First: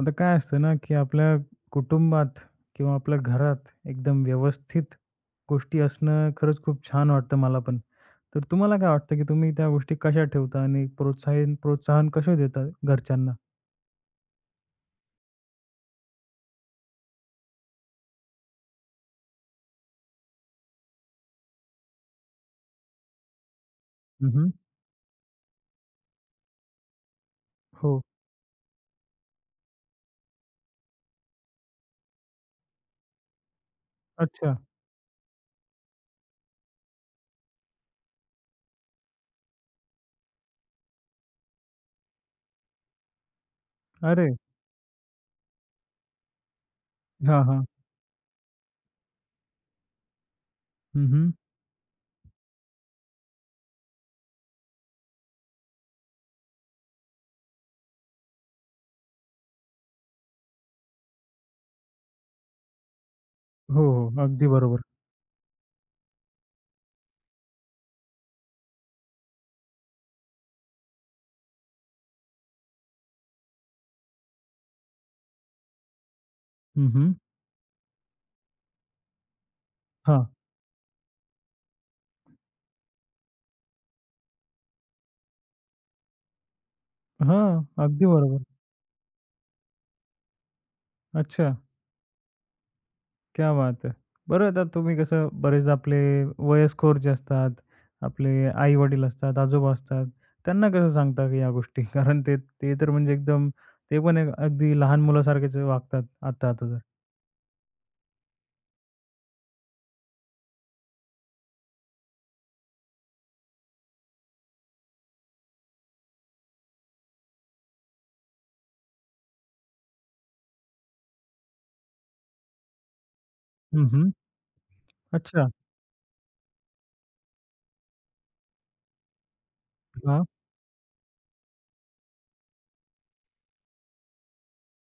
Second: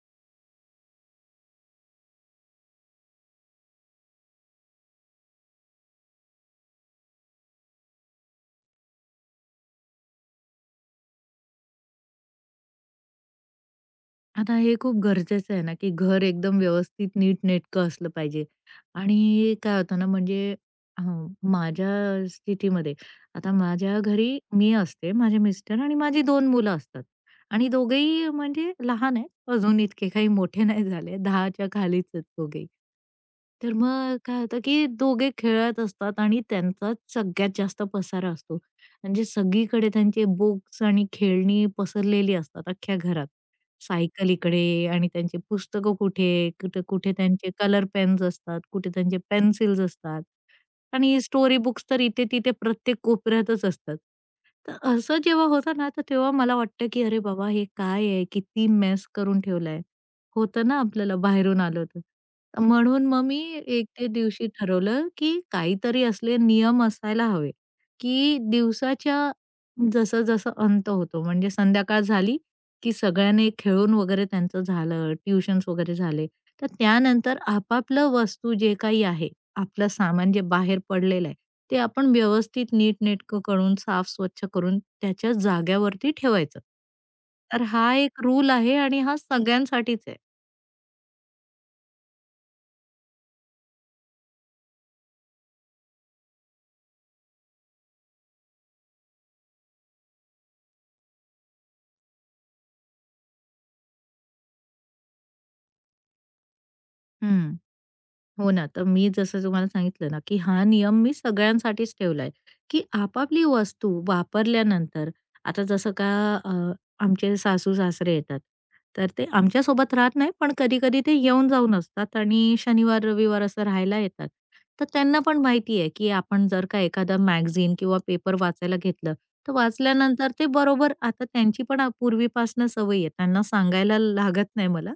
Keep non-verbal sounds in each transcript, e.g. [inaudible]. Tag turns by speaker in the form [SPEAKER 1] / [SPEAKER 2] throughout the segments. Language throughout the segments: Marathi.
[SPEAKER 1] आता काय असतं ना, की आपल्या कुटुंबात किंवा आपल्या घरात एकदम व्यवस्थित गोष्टी असणं खरंच खूप छान वाटतं मला पण. तर तुम्हाला काय वाटतं, की तुम्ही त्या गोष्टी कशा ठेवता आणि प्रोत्साहन प्रोत्साहन कसं देता घरच्यांना?
[SPEAKER 2] आता हे खूप गरजेचं आहे ना, की घर एकदम व्यवस्थित नीटनेटकं असलं पाहिजे. आणि काय होतं ना, म्हणजे अ, माझ्या स्थितीमध्ये आता माझ्या घरी
[SPEAKER 1] हं,
[SPEAKER 2] मी असते, माझे मिस्टर आणि माझी दोन मुलं असतात. आणि
[SPEAKER 1] हो.
[SPEAKER 2] दोघेही म्हणजे लहान आहेत. अजून इतके काही मोठे नाही झाले. 10च्या खालीच आहेत दोघेही. तर मग काय
[SPEAKER 1] अच्छा.
[SPEAKER 2] होतं, की दोघे खेळत असतात आणि त्यांचाच सगळ्यात जास्त पसारा असतो. म्हणजे सगळीकडे त्यांचे बुक्स आणि खेळणी पसरलेली असतात अख्ख्या घरात. सायकल
[SPEAKER 1] अरे!
[SPEAKER 2] इकडे आणि त्यांची पुस्तकं कुठे, कुठे
[SPEAKER 1] हां,
[SPEAKER 2] त्यांचे
[SPEAKER 1] हां.
[SPEAKER 2] कलर पेन्स असतात, कुठे त्यांचे पेन्सिल्स असतात आणि
[SPEAKER 1] हं,
[SPEAKER 2] स्टोरी बुक्स तर इथे-तिथे प्रत्येक कोपऱ्यातच असतात. तर असं जेव्हा होतं ना, तर तेव्हा मला वाटतं की "अरे बाबा, हे काय आहे? किती मेस करून ठेवलं आहे." होतं ना आपल्याला बाहेरून आलो तर. म्हणून मग मी
[SPEAKER 1] हो,
[SPEAKER 2] एके
[SPEAKER 1] हो. अगदी
[SPEAKER 2] दिवशी
[SPEAKER 1] बरोबर.
[SPEAKER 2] ठरवलं की काहीतरी असले नियम असायला हवे, की दिवसाच्या जसं-जसं अंत होतो म्हणजे संध्याकाळ झाली की सगळ्यांनी खेळून वगैरे त्यांचं झालं, ट्युशन्स वगैरे झाले. तर
[SPEAKER 1] हं,
[SPEAKER 2] त्यानंतर आपापलं वस्तू जे काही आहे, आपलं
[SPEAKER 1] हां.
[SPEAKER 2] सामान जे बाहेर पडलेलं आहे, ते आपण व्यवस्थित नीटनेटकं करून, साफ-स्वच्छ करून त्याच्या जाग्यावरती ठेवायचं.
[SPEAKER 1] हां.
[SPEAKER 2] तर हा
[SPEAKER 1] अगदी
[SPEAKER 2] एक
[SPEAKER 1] बरोबर.
[SPEAKER 2] रूल आहे आणि हा सगळ्यांसाठीच आहे.
[SPEAKER 1] अच्छा. क्या बात है! बरं आता तुम्ही कसं बरेचदा आपले वयस्कर जे असतात, आपले आई-वडील असतात, आजोबा असतात, त्यांना कसं सांगता की या गोष्टी? [laughs] कारण ते ते तर म्हणजे एकदम ते पण एक अगदी लहान मुलासारखेच वागतात आता आता तर.
[SPEAKER 2] हं. हो ना, तर मी जसं तुम्हाला सांगितलं ना, की हा नियम मी सगळ्यांसाठीच ठेवलाय, की आपापली वस्तू वापरल्यानंतर आता जसं का अ, आमचे सासू-सासरे येतात, तर ते आमच्यासोबत राहत नाही, पण कधी-कधी ते येऊन-जाऊन असतात आणि शनिवार, रविवार असं
[SPEAKER 1] हं,
[SPEAKER 2] राहायला
[SPEAKER 1] हं.
[SPEAKER 2] येतात. तर त्यांना पण
[SPEAKER 1] अच्छा.
[SPEAKER 2] माहिती आहे, की आपण जर का एखादा मॅगझीन किंवा पेपर वाचायला घेतलं, तर
[SPEAKER 1] हां.
[SPEAKER 2] वाचल्यानंतर ते बरोबर आता त्यांची पण पूर्वीपासून सवय आहे. त्यांना सांगायला लागत नाही मला.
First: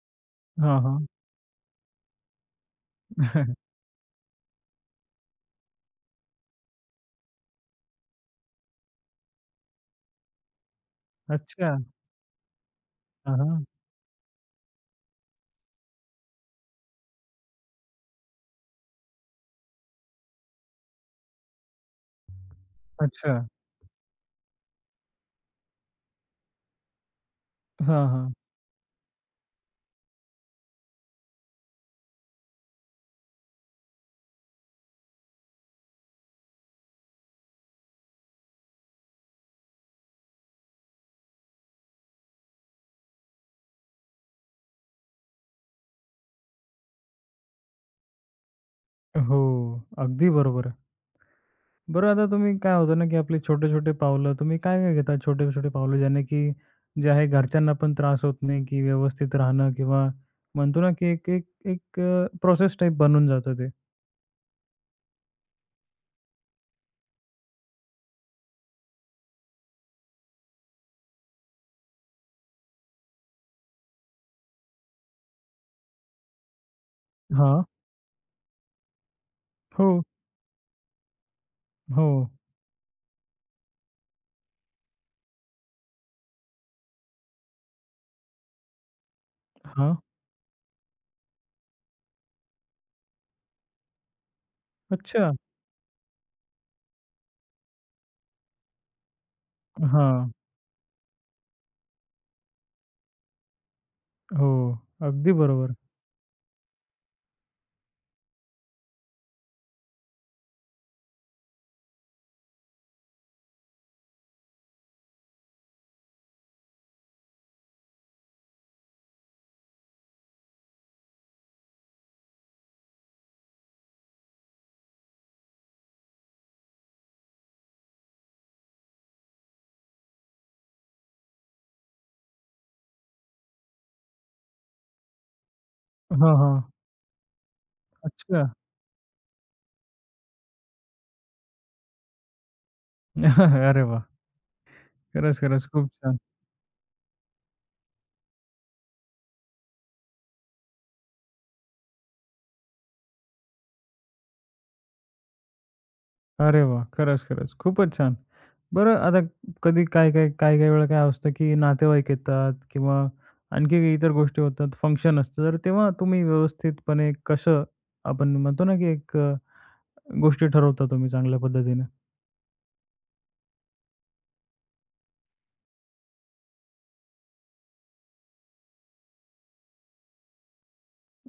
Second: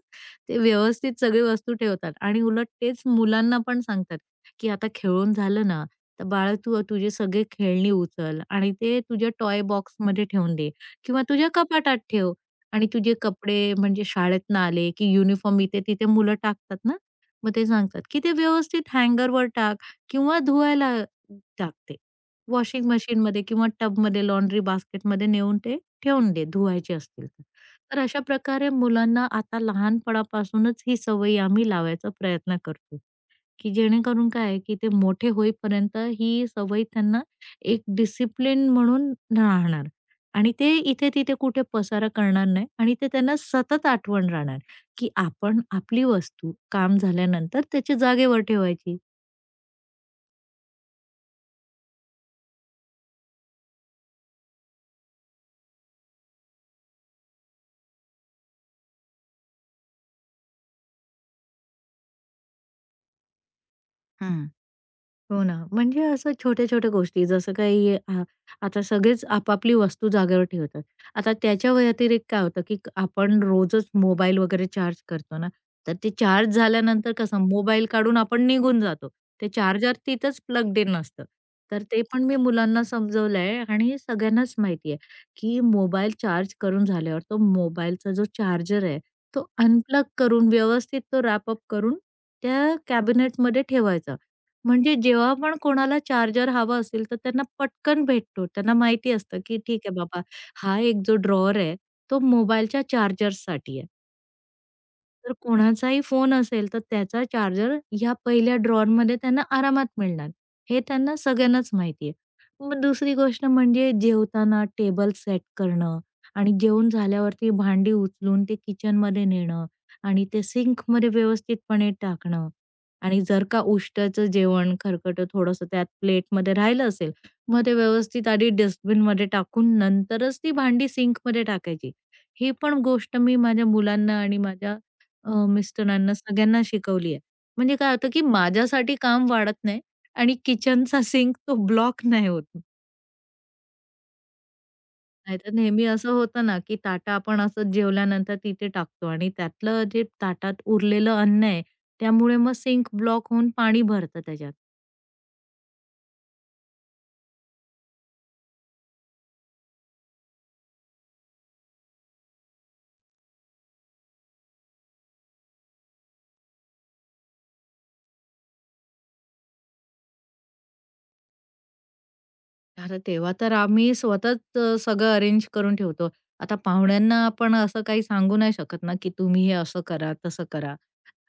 [SPEAKER 2] ते
[SPEAKER 1] हां, हां.
[SPEAKER 2] व्यवस्थित सगळी वस्तू ठेवतात आणि उलट तेच मुलांना
[SPEAKER 1] [laughs]
[SPEAKER 2] पण सांगतात, की "आता खेळून झालं ना, तर बाळा तू तुझे सगळे खेळणी उचल आणि ते तुझ्या टॉय बॉक्समध्ये ठेवून दे किंवा तुझ्या
[SPEAKER 1] अच्छा.
[SPEAKER 2] कपाटात ठेव आणि तुझे
[SPEAKER 1] हां, हां.
[SPEAKER 2] कपडे म्हणजे शाळेतनं आले, की युनिफॉर्म इथे-तिथे मुलं टाकतात ना, मग ते सांगतात, की ते व्यवस्थित हँगरवर टाक किंवा धुवायला टाक ते. वॉशिंग
[SPEAKER 1] अच्छा.
[SPEAKER 2] मशीनमध्ये किंवा टबमध्ये, लॉन्ड्री बास्केटमध्ये नेऊन ते ठेवून दे, धुवायचे असतील तर." तर
[SPEAKER 1] हां,
[SPEAKER 2] अशा
[SPEAKER 1] हां.
[SPEAKER 2] प्रकारे मुलांना आता लहानपणापासूनच ही सवय आम्ही लावायचा प्रयत्न करतो, की जेणेकरून काय आहे, की ते मोठे होईपर्यंत ही सवय त्यांना एक डिसिप्लिन म्हणून राहणार आणि ते इथे-तिथे कुठे पसारा करणार नाही आणि ते त्यांना सतत आठवण राहणार, की आपण आपली वस्तू काम झाल्यानंतर त्याची जागेवर ठेवायची.
[SPEAKER 1] हो. अगदी बरोबर आहे. बरं आता तुम्ही काय होतं ना, की आपली छोटे-छोटे पावलं तुम्ही काय-काय घेता छोटे-छोटे पावलं ज्याने की जे आहे घरच्यांना पण त्रास होत नाही, की व्यवस्थित राहणं किंवा म्हणतो ना, की एक एक एक प्रोसेस टाइप बनून जातं ते.
[SPEAKER 2] हो ना. म्हणजे असं छोट्या-छोट्या गोष्टी जसं काही आता सगळेच आपापली वस्तू जागेवर ठेवतात. आता त्याच्या व्यतिरिक्त काय होतं, की आपण रोजच मोबाईल वगैरे चार्ज करतो ना, तर ते चार्ज झाल्यानंतर कसं
[SPEAKER 1] हां.
[SPEAKER 2] मोबाईल काढून आपण निघून जातो. ते
[SPEAKER 1] हो,
[SPEAKER 2] चार्जर तिथंच प्लग्ड इन असतं. तर ते
[SPEAKER 1] हो.
[SPEAKER 2] पण मी मुलांना समजवलंय आणि सगळ्यांनाच माहिती आहे, की मोबाईल चार्ज करून झाल्यावर तो मोबाईलचा जो चार्जर आहे, तो
[SPEAKER 1] हां.
[SPEAKER 2] अनप्लग करून व्यवस्थित तो रॅपअप करून त्या कॅबिनेटमध्ये ठेवायचा. म्हणजे
[SPEAKER 1] अच्छा.
[SPEAKER 2] जेव्हा पण कोणाला चार्जर हवा असेल, तर त्यांना पटकन भेटतो. त्यांना माहिती असतं, की ठीक आहे बाबा,
[SPEAKER 1] हां.
[SPEAKER 2] हा एक जो ड्रॉवर आहे, तो मोबाईलच्या चार्जरसाठी आहे.
[SPEAKER 1] हो. अगदी
[SPEAKER 2] तर
[SPEAKER 1] बरोबर.
[SPEAKER 2] कोणाचाही फोन असेल, तर त्याचा चार्जर ह्या पहिल्या ड्रॉवरमध्ये त्यांना आरामात मिळणार. हे त्यांना सगळ्यांनाच माहिती आहे. मग दुसरी गोष्ट म्हणजे जेवताना टेबल सेट करणं आणि जेवण झाल्यावरती भांडी उचलून ते किचनमध्ये नेणं आणि ते सिंकमध्ये व्यवस्थितपणे टाकणं आणि जर का उष्ट्याचं जेवण खरकटं थोडंसं त्यात प्लेटमध्ये राहिलं असेल, मग ते व्यवस्थित आधी डस्टबिनमध्ये टाकून नंतरच ती भांडी सिंकमध्ये टाकायची. ही पण गोष्ट मी माझ्या मुलांना आणि माझ्या मिस्टरांना
[SPEAKER 1] हां,
[SPEAKER 2] सगळ्यांना
[SPEAKER 1] हां.
[SPEAKER 2] शिकवली आहे. म्हणजे काय होतं, की
[SPEAKER 1] अच्छा.
[SPEAKER 2] माझ्यासाठी काम वाढत नाही आणि किचनचा सिंक तो ब्लॉक नाही होत.
[SPEAKER 1] [laughs] अरे वाह! खरंच,
[SPEAKER 2] नाहीतर
[SPEAKER 1] खरंच.
[SPEAKER 2] नेहमी
[SPEAKER 1] खूप
[SPEAKER 2] असं
[SPEAKER 1] छान.
[SPEAKER 2] होतं ना, की ताटा आपण असंच जेवल्यानंतर तिथे टाकतो आणि त्यातलं जे ताटात उरलेलं अन्न आहे, त्यामुळे मग सिंक ब्लॉक होऊन पाणी भरतं त्याच्यात.
[SPEAKER 1] अरे वाह! खरंच, खरंच. खूपच छान. बरं आता कधी काय-काय, काही-काही वेळा काय असतं, की नातेवाईक येतात किंवा आणखी काही इतर गोष्टी होतात, फंक्शन असतं. तर तेव्हा तुम्ही व्यवस्थितपणे कसं आपण म्हणतो ना, की एक गोष्टी ठरवता तुम्ही चांगल्या पद्धतीने?
[SPEAKER 2] अरे, तेव्हा तर आम्ही स्वतःच सगळं अरेंज करून ठेवतो. आता पाहुण्यांना आपण असं काही सांगू नाही शकत ना, की तुम्ही हे असं करा, तसं करा.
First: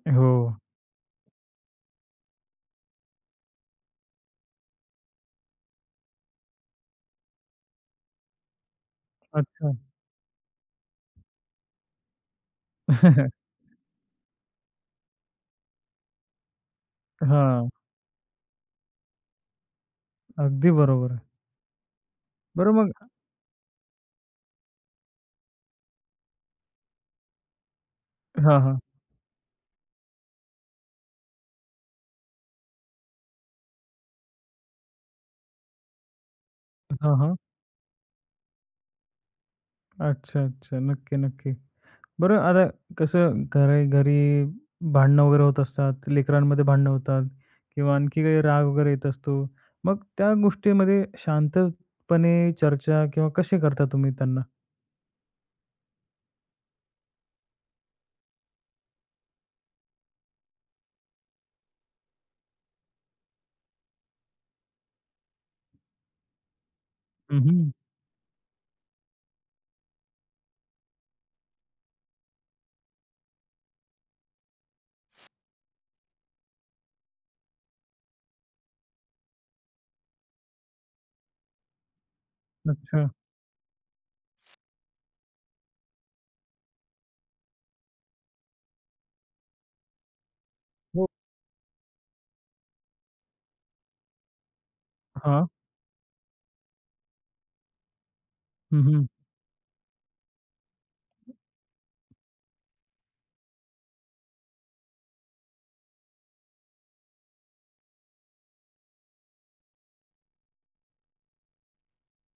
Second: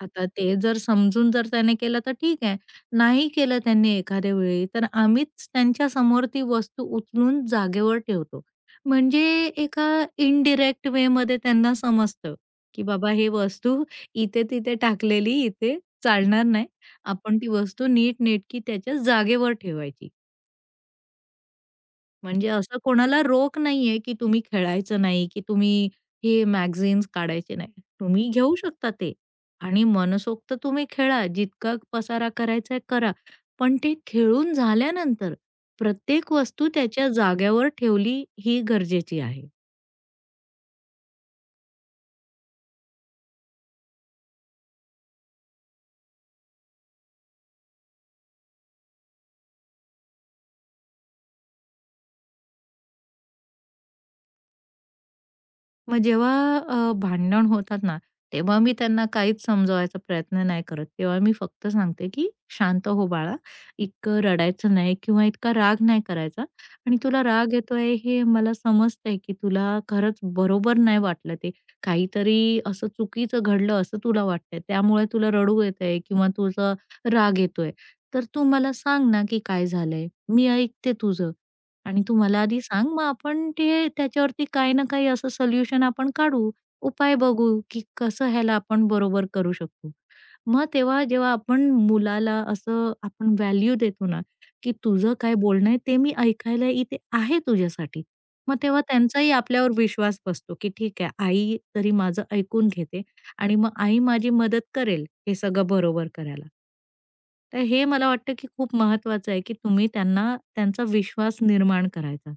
[SPEAKER 2] आता
[SPEAKER 1] हो.
[SPEAKER 2] ते जर समजून जर त्याने केलं तर ठीक आहे. नाही केलं त्यांनी एखाद्या वेळी, तर आम्हीच त्यांच्या समोर ती वस्तू उचलून जागेवर ठेवतो. म्हणजे
[SPEAKER 1] अच्छा.
[SPEAKER 2] एका इनडिरेक्ट वेमध्ये त्यांना समजतं, की बाबा हे
[SPEAKER 1] [laughs]
[SPEAKER 2] वस्तू इथे-तिथे टाकलेली इथे चालणार नाही. आपण ती
[SPEAKER 1] हां.
[SPEAKER 2] वस्तू नीटनेटकी त्याच्या जागेवर ठेवायची.
[SPEAKER 1] अगदी बरोबर आहे.
[SPEAKER 2] म्हणजे
[SPEAKER 1] बरं
[SPEAKER 2] असं
[SPEAKER 1] मग
[SPEAKER 2] कोणाला रोक नाहीये, की तुम्ही खेळायचं नाही, की तुम्ही हे मॅगझीन्स काढायचे नाही. तुम्ही घेऊ
[SPEAKER 1] हां, हां.
[SPEAKER 2] शकता ते आणि मनसोक्त तुम्ही खेळा. जितका पसारा करायचा आहे करा. पण ते खेळून झाल्यानंतर प्रत्येक वस्तू त्याच्या
[SPEAKER 1] हां, हां.
[SPEAKER 2] जाग्यावर ठेवली ही गरजेची आहे.
[SPEAKER 1] अच्छा, अच्छा. नक्की, नक्की. बरं आता कसं घरी घरी भांडणं वगैरे होत असतात, लेकरांमध्ये भांडणं होतात किंवा आणखी काही राग वगैरे येत असतो. मग त्या गोष्टीमध्ये शांतपणे चर्चा किंवा कशी करता तुम्ही त्यांना?
[SPEAKER 2] मग जेव्हा भांडण होतात ना, तेव्हा मी त्यांना काहीच समजवायचा प्रयत्न नाही करत. तेव्हा मी फक्त सांगते, की "शांत हो बाळा, इतकं रडायचं नाही किंवा इतका राग नाही करायचा आणि तुला राग
[SPEAKER 1] हं,
[SPEAKER 2] येतोय हे मला समजतंय, की तुला खरंच बरोबर नाही वाटलं ते. काहीतरी असं चुकीचं घडलं असं तुला वाटतंय. त्यामुळे तुला रडू येतंय किंवा तुझा राग येतोय. तर तू मला सांग ना, की काय झालंय? मी ऐकते तुझं." आणि तू मला आधी सांग, मग
[SPEAKER 1] अच्छा.
[SPEAKER 2] आपण ते त्याच्यावरती काही ना काही असं सोल्युशन आपण काढू, उपाय बघू, की कसं ह्याला आपण बरोबर करू शकतो. मग तेव्हा
[SPEAKER 1] हो.
[SPEAKER 2] जेव्हा आपण मुलाला असं आपण व्हॅल्यू देतो ना, की तुझं काय
[SPEAKER 1] हां.
[SPEAKER 2] बोलणं आहे ते मी ऐकायला इथे आहे तुझ्यासाठी. मग तेव्हा
[SPEAKER 1] हं,
[SPEAKER 2] त्यांचाही आपल्यावर विश्वास बसतो, की ठीक आहे आई तरी माझं ऐकून घेते आणि मग आई माझी मदत करेल हे सगळं बरोबर करायला. तर हे मला वाटतं, की खूप महत्वाचं आहे, की तुम्ही त्यांना त्यांचा विश्वास निर्माण करायचा.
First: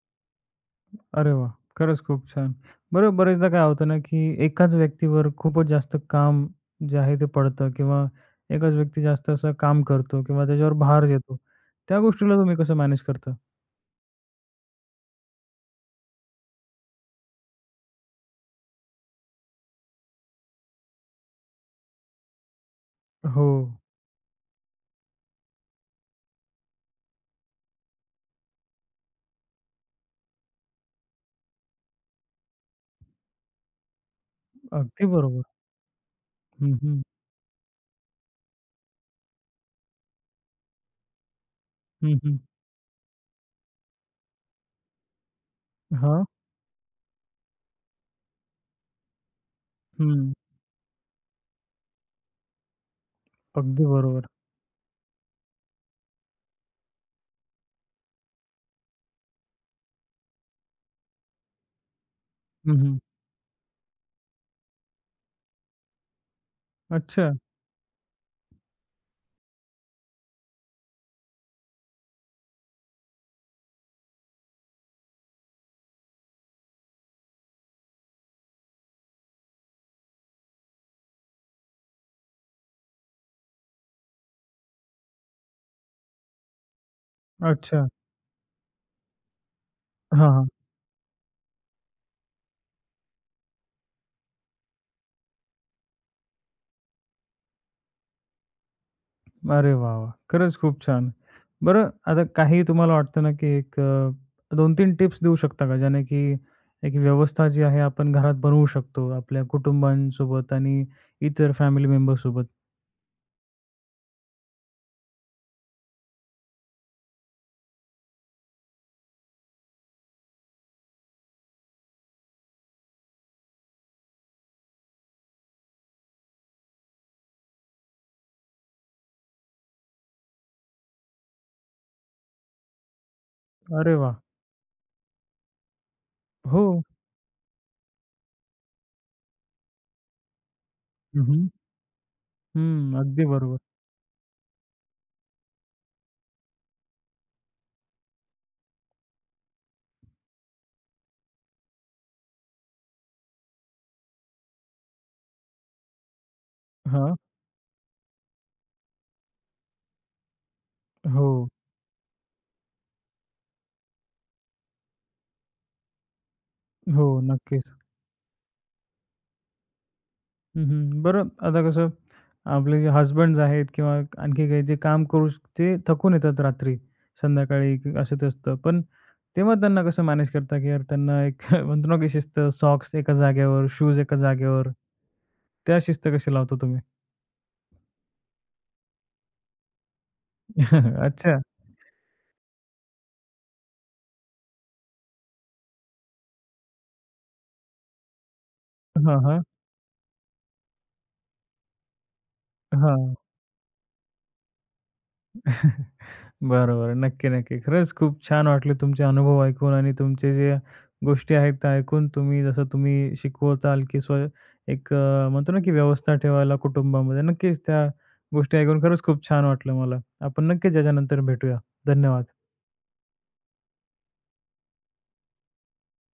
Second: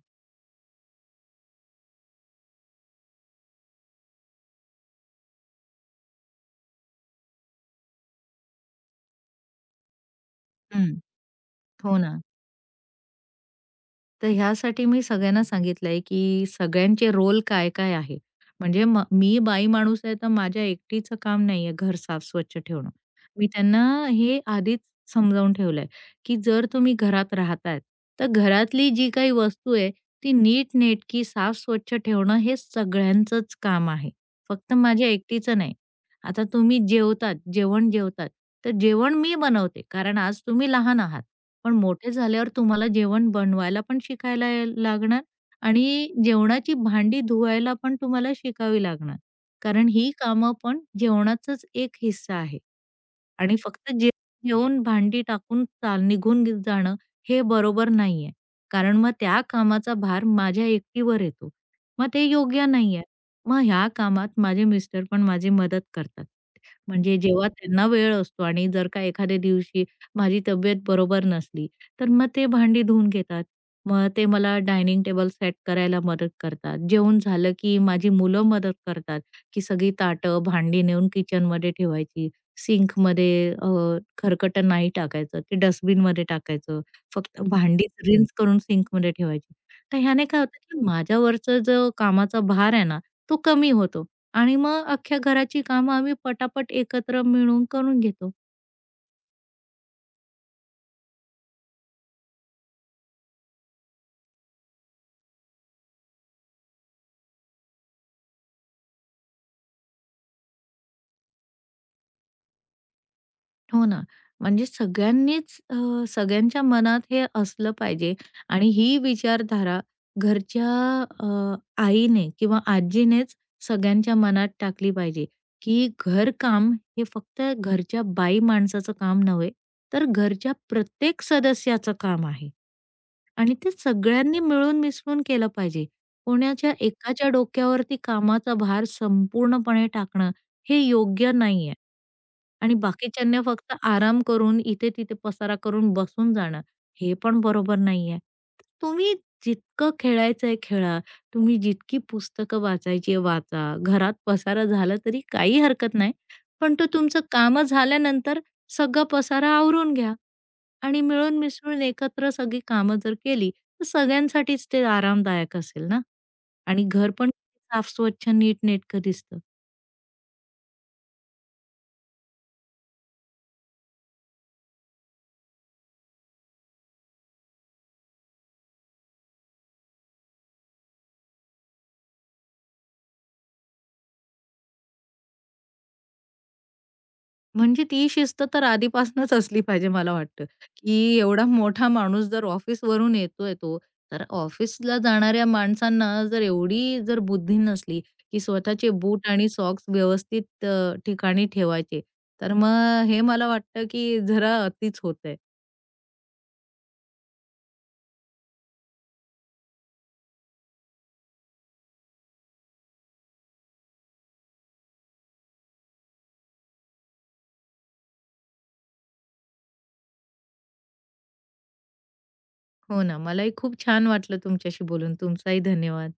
[SPEAKER 1] अरे वाह! खरंच खूप छान. बरं बरेचदा काय होतं ना, की एकाच व्यक्तीवर खूपच जास्त काम जे आहे ते पडतं किंवा एकाच व्यक्ती जास्त असं काम करतो किंवा त्याच्यावर
[SPEAKER 2] हं,
[SPEAKER 1] भार येतो.
[SPEAKER 2] हो
[SPEAKER 1] त्या
[SPEAKER 2] ना.
[SPEAKER 1] गोष्टीला तुम्ही कसं मॅनेज करता?
[SPEAKER 2] तर ह्यासाठी मी सगळ्यांना सांगितलंय, की सगळ्यांचे रोल काय-काय आहे. म्हणजे मी बाई माणूस आहे, तर माझ्या एकटीचं काम नाहीये घर साफ स्वच्छ ठेवणं. मी
[SPEAKER 1] हो.
[SPEAKER 2] त्यांना हे आधीच समजावून ठेवलंय, की जर तुम्ही घरात राहतायत, तर घरातली जी काही वस्तू आहे, ती नीट-नेटकी, साफ-स्वच्छ ठेवणं हे सगळ्यांचंच काम आहे. फक्त
[SPEAKER 1] अगदी
[SPEAKER 2] माझ्या
[SPEAKER 1] बरोबर.
[SPEAKER 2] एकटीचं नाही. आता
[SPEAKER 1] हं,
[SPEAKER 2] तुम्ही
[SPEAKER 1] हं.
[SPEAKER 2] जेवतात, जेवण जेवतात, तर जेवण मी बनवते, कारण आज तुम्ही लहान आहात. पण मोठे
[SPEAKER 1] हं, हं.
[SPEAKER 2] झाल्यावर तुम्हाला जेवण बनवायला पण शिकायला या लागणार आणि
[SPEAKER 1] हां.
[SPEAKER 2] जेवणाची भांडी धुवायला पण तुम्हाला शिकावी लागणार. कारण ही
[SPEAKER 1] हं.
[SPEAKER 2] कामं पण जेवणाचाच एक हिस्सा आहे. आणि
[SPEAKER 1] अगदी
[SPEAKER 2] फक्त जे
[SPEAKER 1] बरोबर.
[SPEAKER 2] घेऊन भांडी टाकून चाल निघून जाणं हे बरोबर नाहीये. कारण मग त्या कामाचा भार माझ्या एकटीवर येतो. मग ते योग्य
[SPEAKER 1] हं, हं.
[SPEAKER 2] नाहीये. मग ह्या कामात माझे मिस्टर पण माझी मदत करतात. म्हणजे
[SPEAKER 1] अच्छा,
[SPEAKER 2] जेव्हा त्यांना वेळ असतो आणि जर का एखाद्या दिवशी माझी तब्येत बरोबर नसली, तर मग ते भांडी धुवून घेतात. मग ते मला डायनिंग टेबल सेट करायला मदत करतात. जेवण झालं की माझी मुलं मदत करतात, की सगळी ताटं, भांडी नेऊन किचनमध्ये ठेवायची. सिंकमध्ये खरकटं नाही टाकायचं, ते डस्टबिनमध्ये टाकायचं. फक्त
[SPEAKER 1] अच्छा.
[SPEAKER 2] भांडीच हं. रिन्स करून सिंकमध्ये ठेवायची. तर ह्याने
[SPEAKER 1] हां,
[SPEAKER 2] काय
[SPEAKER 1] हां.
[SPEAKER 2] होतं की माझ्यावरचा जो कामाचा भार आहे ना, तो कमी होतो आणि मग अख्ख्या घराची कामं आम्ही पटापट एकत्र मिळून करून घेतो.
[SPEAKER 1] अरे वाह, वाह! खरंच खूप छान. बरं आता काही तुम्हाला वाटतं ना, की एक 2-3 टिप्स देऊ शकता का? ज्याने की एक व्यवस्था जी आहे आपण घरात बनवू शकतो आपल्या कुटुंबांसोबत आणि इतर फॅमिली मेंबर्ससोबत.
[SPEAKER 2] हो ना. म्हणजे सगळ्यांनीच सगळ्यांच्या मनात हे असलं पाहिजे आणि ही विचारधारा घरच्या अ, आईने किंवा आजीनेच सगळ्यांच्या मनात टाकली पाहिजे, की घरकाम हे फक्त घरच्या बाई माणसाचं काम नव्हे, तर घरच्या प्रत्येक सदस्याचं काम आहे. आणि ते
[SPEAKER 1] अरे वाह!
[SPEAKER 2] सगळ्यांनी मिळून मिसळून केलं पाहिजे.
[SPEAKER 1] हो.
[SPEAKER 2] कोणाच्या एकाच्या डोक्यावरती कामाचा भार संपूर्णपणे टाकणं हे
[SPEAKER 1] हं,
[SPEAKER 2] योग्य
[SPEAKER 1] हं.
[SPEAKER 2] नाहीये. आणि
[SPEAKER 1] हं. अगदी
[SPEAKER 2] बाकीच्यांनी
[SPEAKER 1] बरोबर.
[SPEAKER 2] फक्त आराम करून इथे-तिथे पसारा करून बसून जाणं, हे पण बरोबर नाहीये. तुम्ही जितकं खेळायचंय खेळा, तुम्ही जितकी पुस्तकं वाचायची वाचा, घरात पसारा झाला तरी काही हरकत नाही. पण तो
[SPEAKER 1] हां.
[SPEAKER 2] तुमचं कामं झाल्यानंतर सगळा पसारा आवरून घ्या. आणि
[SPEAKER 1] हो.
[SPEAKER 2] मिळून मिसळून एकत्र सगळी कामं जर केली, तर सगळ्यांसाठीच ते आरामदायक असेल ना आणि
[SPEAKER 1] हो.
[SPEAKER 2] घर पण
[SPEAKER 1] नक्कीच.
[SPEAKER 2] साफ, स्वच्छ, नीटनेटकं दिसतं.
[SPEAKER 1] हं, हं. बरं आता कसं आपले जे हसबँड्स आहेत किंवा आणखी काही जे काम ते थकून येतात रात्री, असं ते असतं. पण तेव्हा त्यांना कसं मॅनेज करता, की यार त्यांना एक [laughs] म्हणतो ना, की शिस्त सॉक्स एका जागेवर, शूज एका जागेवर, त्या शिस्त कशी लावता तुम्ही?
[SPEAKER 2] म्हणजे ती शिस्त तर आधीपासूनच असली पाहिजे मला वाटतं,
[SPEAKER 1] [laughs]
[SPEAKER 2] की
[SPEAKER 1] अच्छा.
[SPEAKER 2] एवढा मोठा माणूस जर ऑफिसवरून येतोय तो, तर ऑफिसला जाणाऱ्या माणसांना जर एवढी जर बुद्धी नसली, की स्वतःचे
[SPEAKER 1] हां,
[SPEAKER 2] बूट
[SPEAKER 1] हां.
[SPEAKER 2] आणि सॉक्स व्यवस्थित ठिकाणी ठेवायचे, तर मग
[SPEAKER 1] हां.
[SPEAKER 2] हे मला वाटतं, की जरा अतिच होतंय.
[SPEAKER 1] [laughs] बरोबर. नक्की, नक्की. खरंच खूप छान वाटले तुमचे अनुभव ऐकून आणि तुमचे जे गोष्टी आहेत त्या ऐकून. तुम्ही जसं तुम्ही शिकवताल, की एक म्हणतो ना, की व्यवस्था ठेवायला कुटुंबामध्ये. नक्कीच त्या गोष्टी ऐकून खरंच खूप छान वाटलं मला. आपण नक्कीच याच्यानंतर भेटूया. धन्यवाद.
[SPEAKER 2] हो ना, मलाही खूप छान वाटलं तुमच्याशी बोलून. तुमचाही धन्यवाद.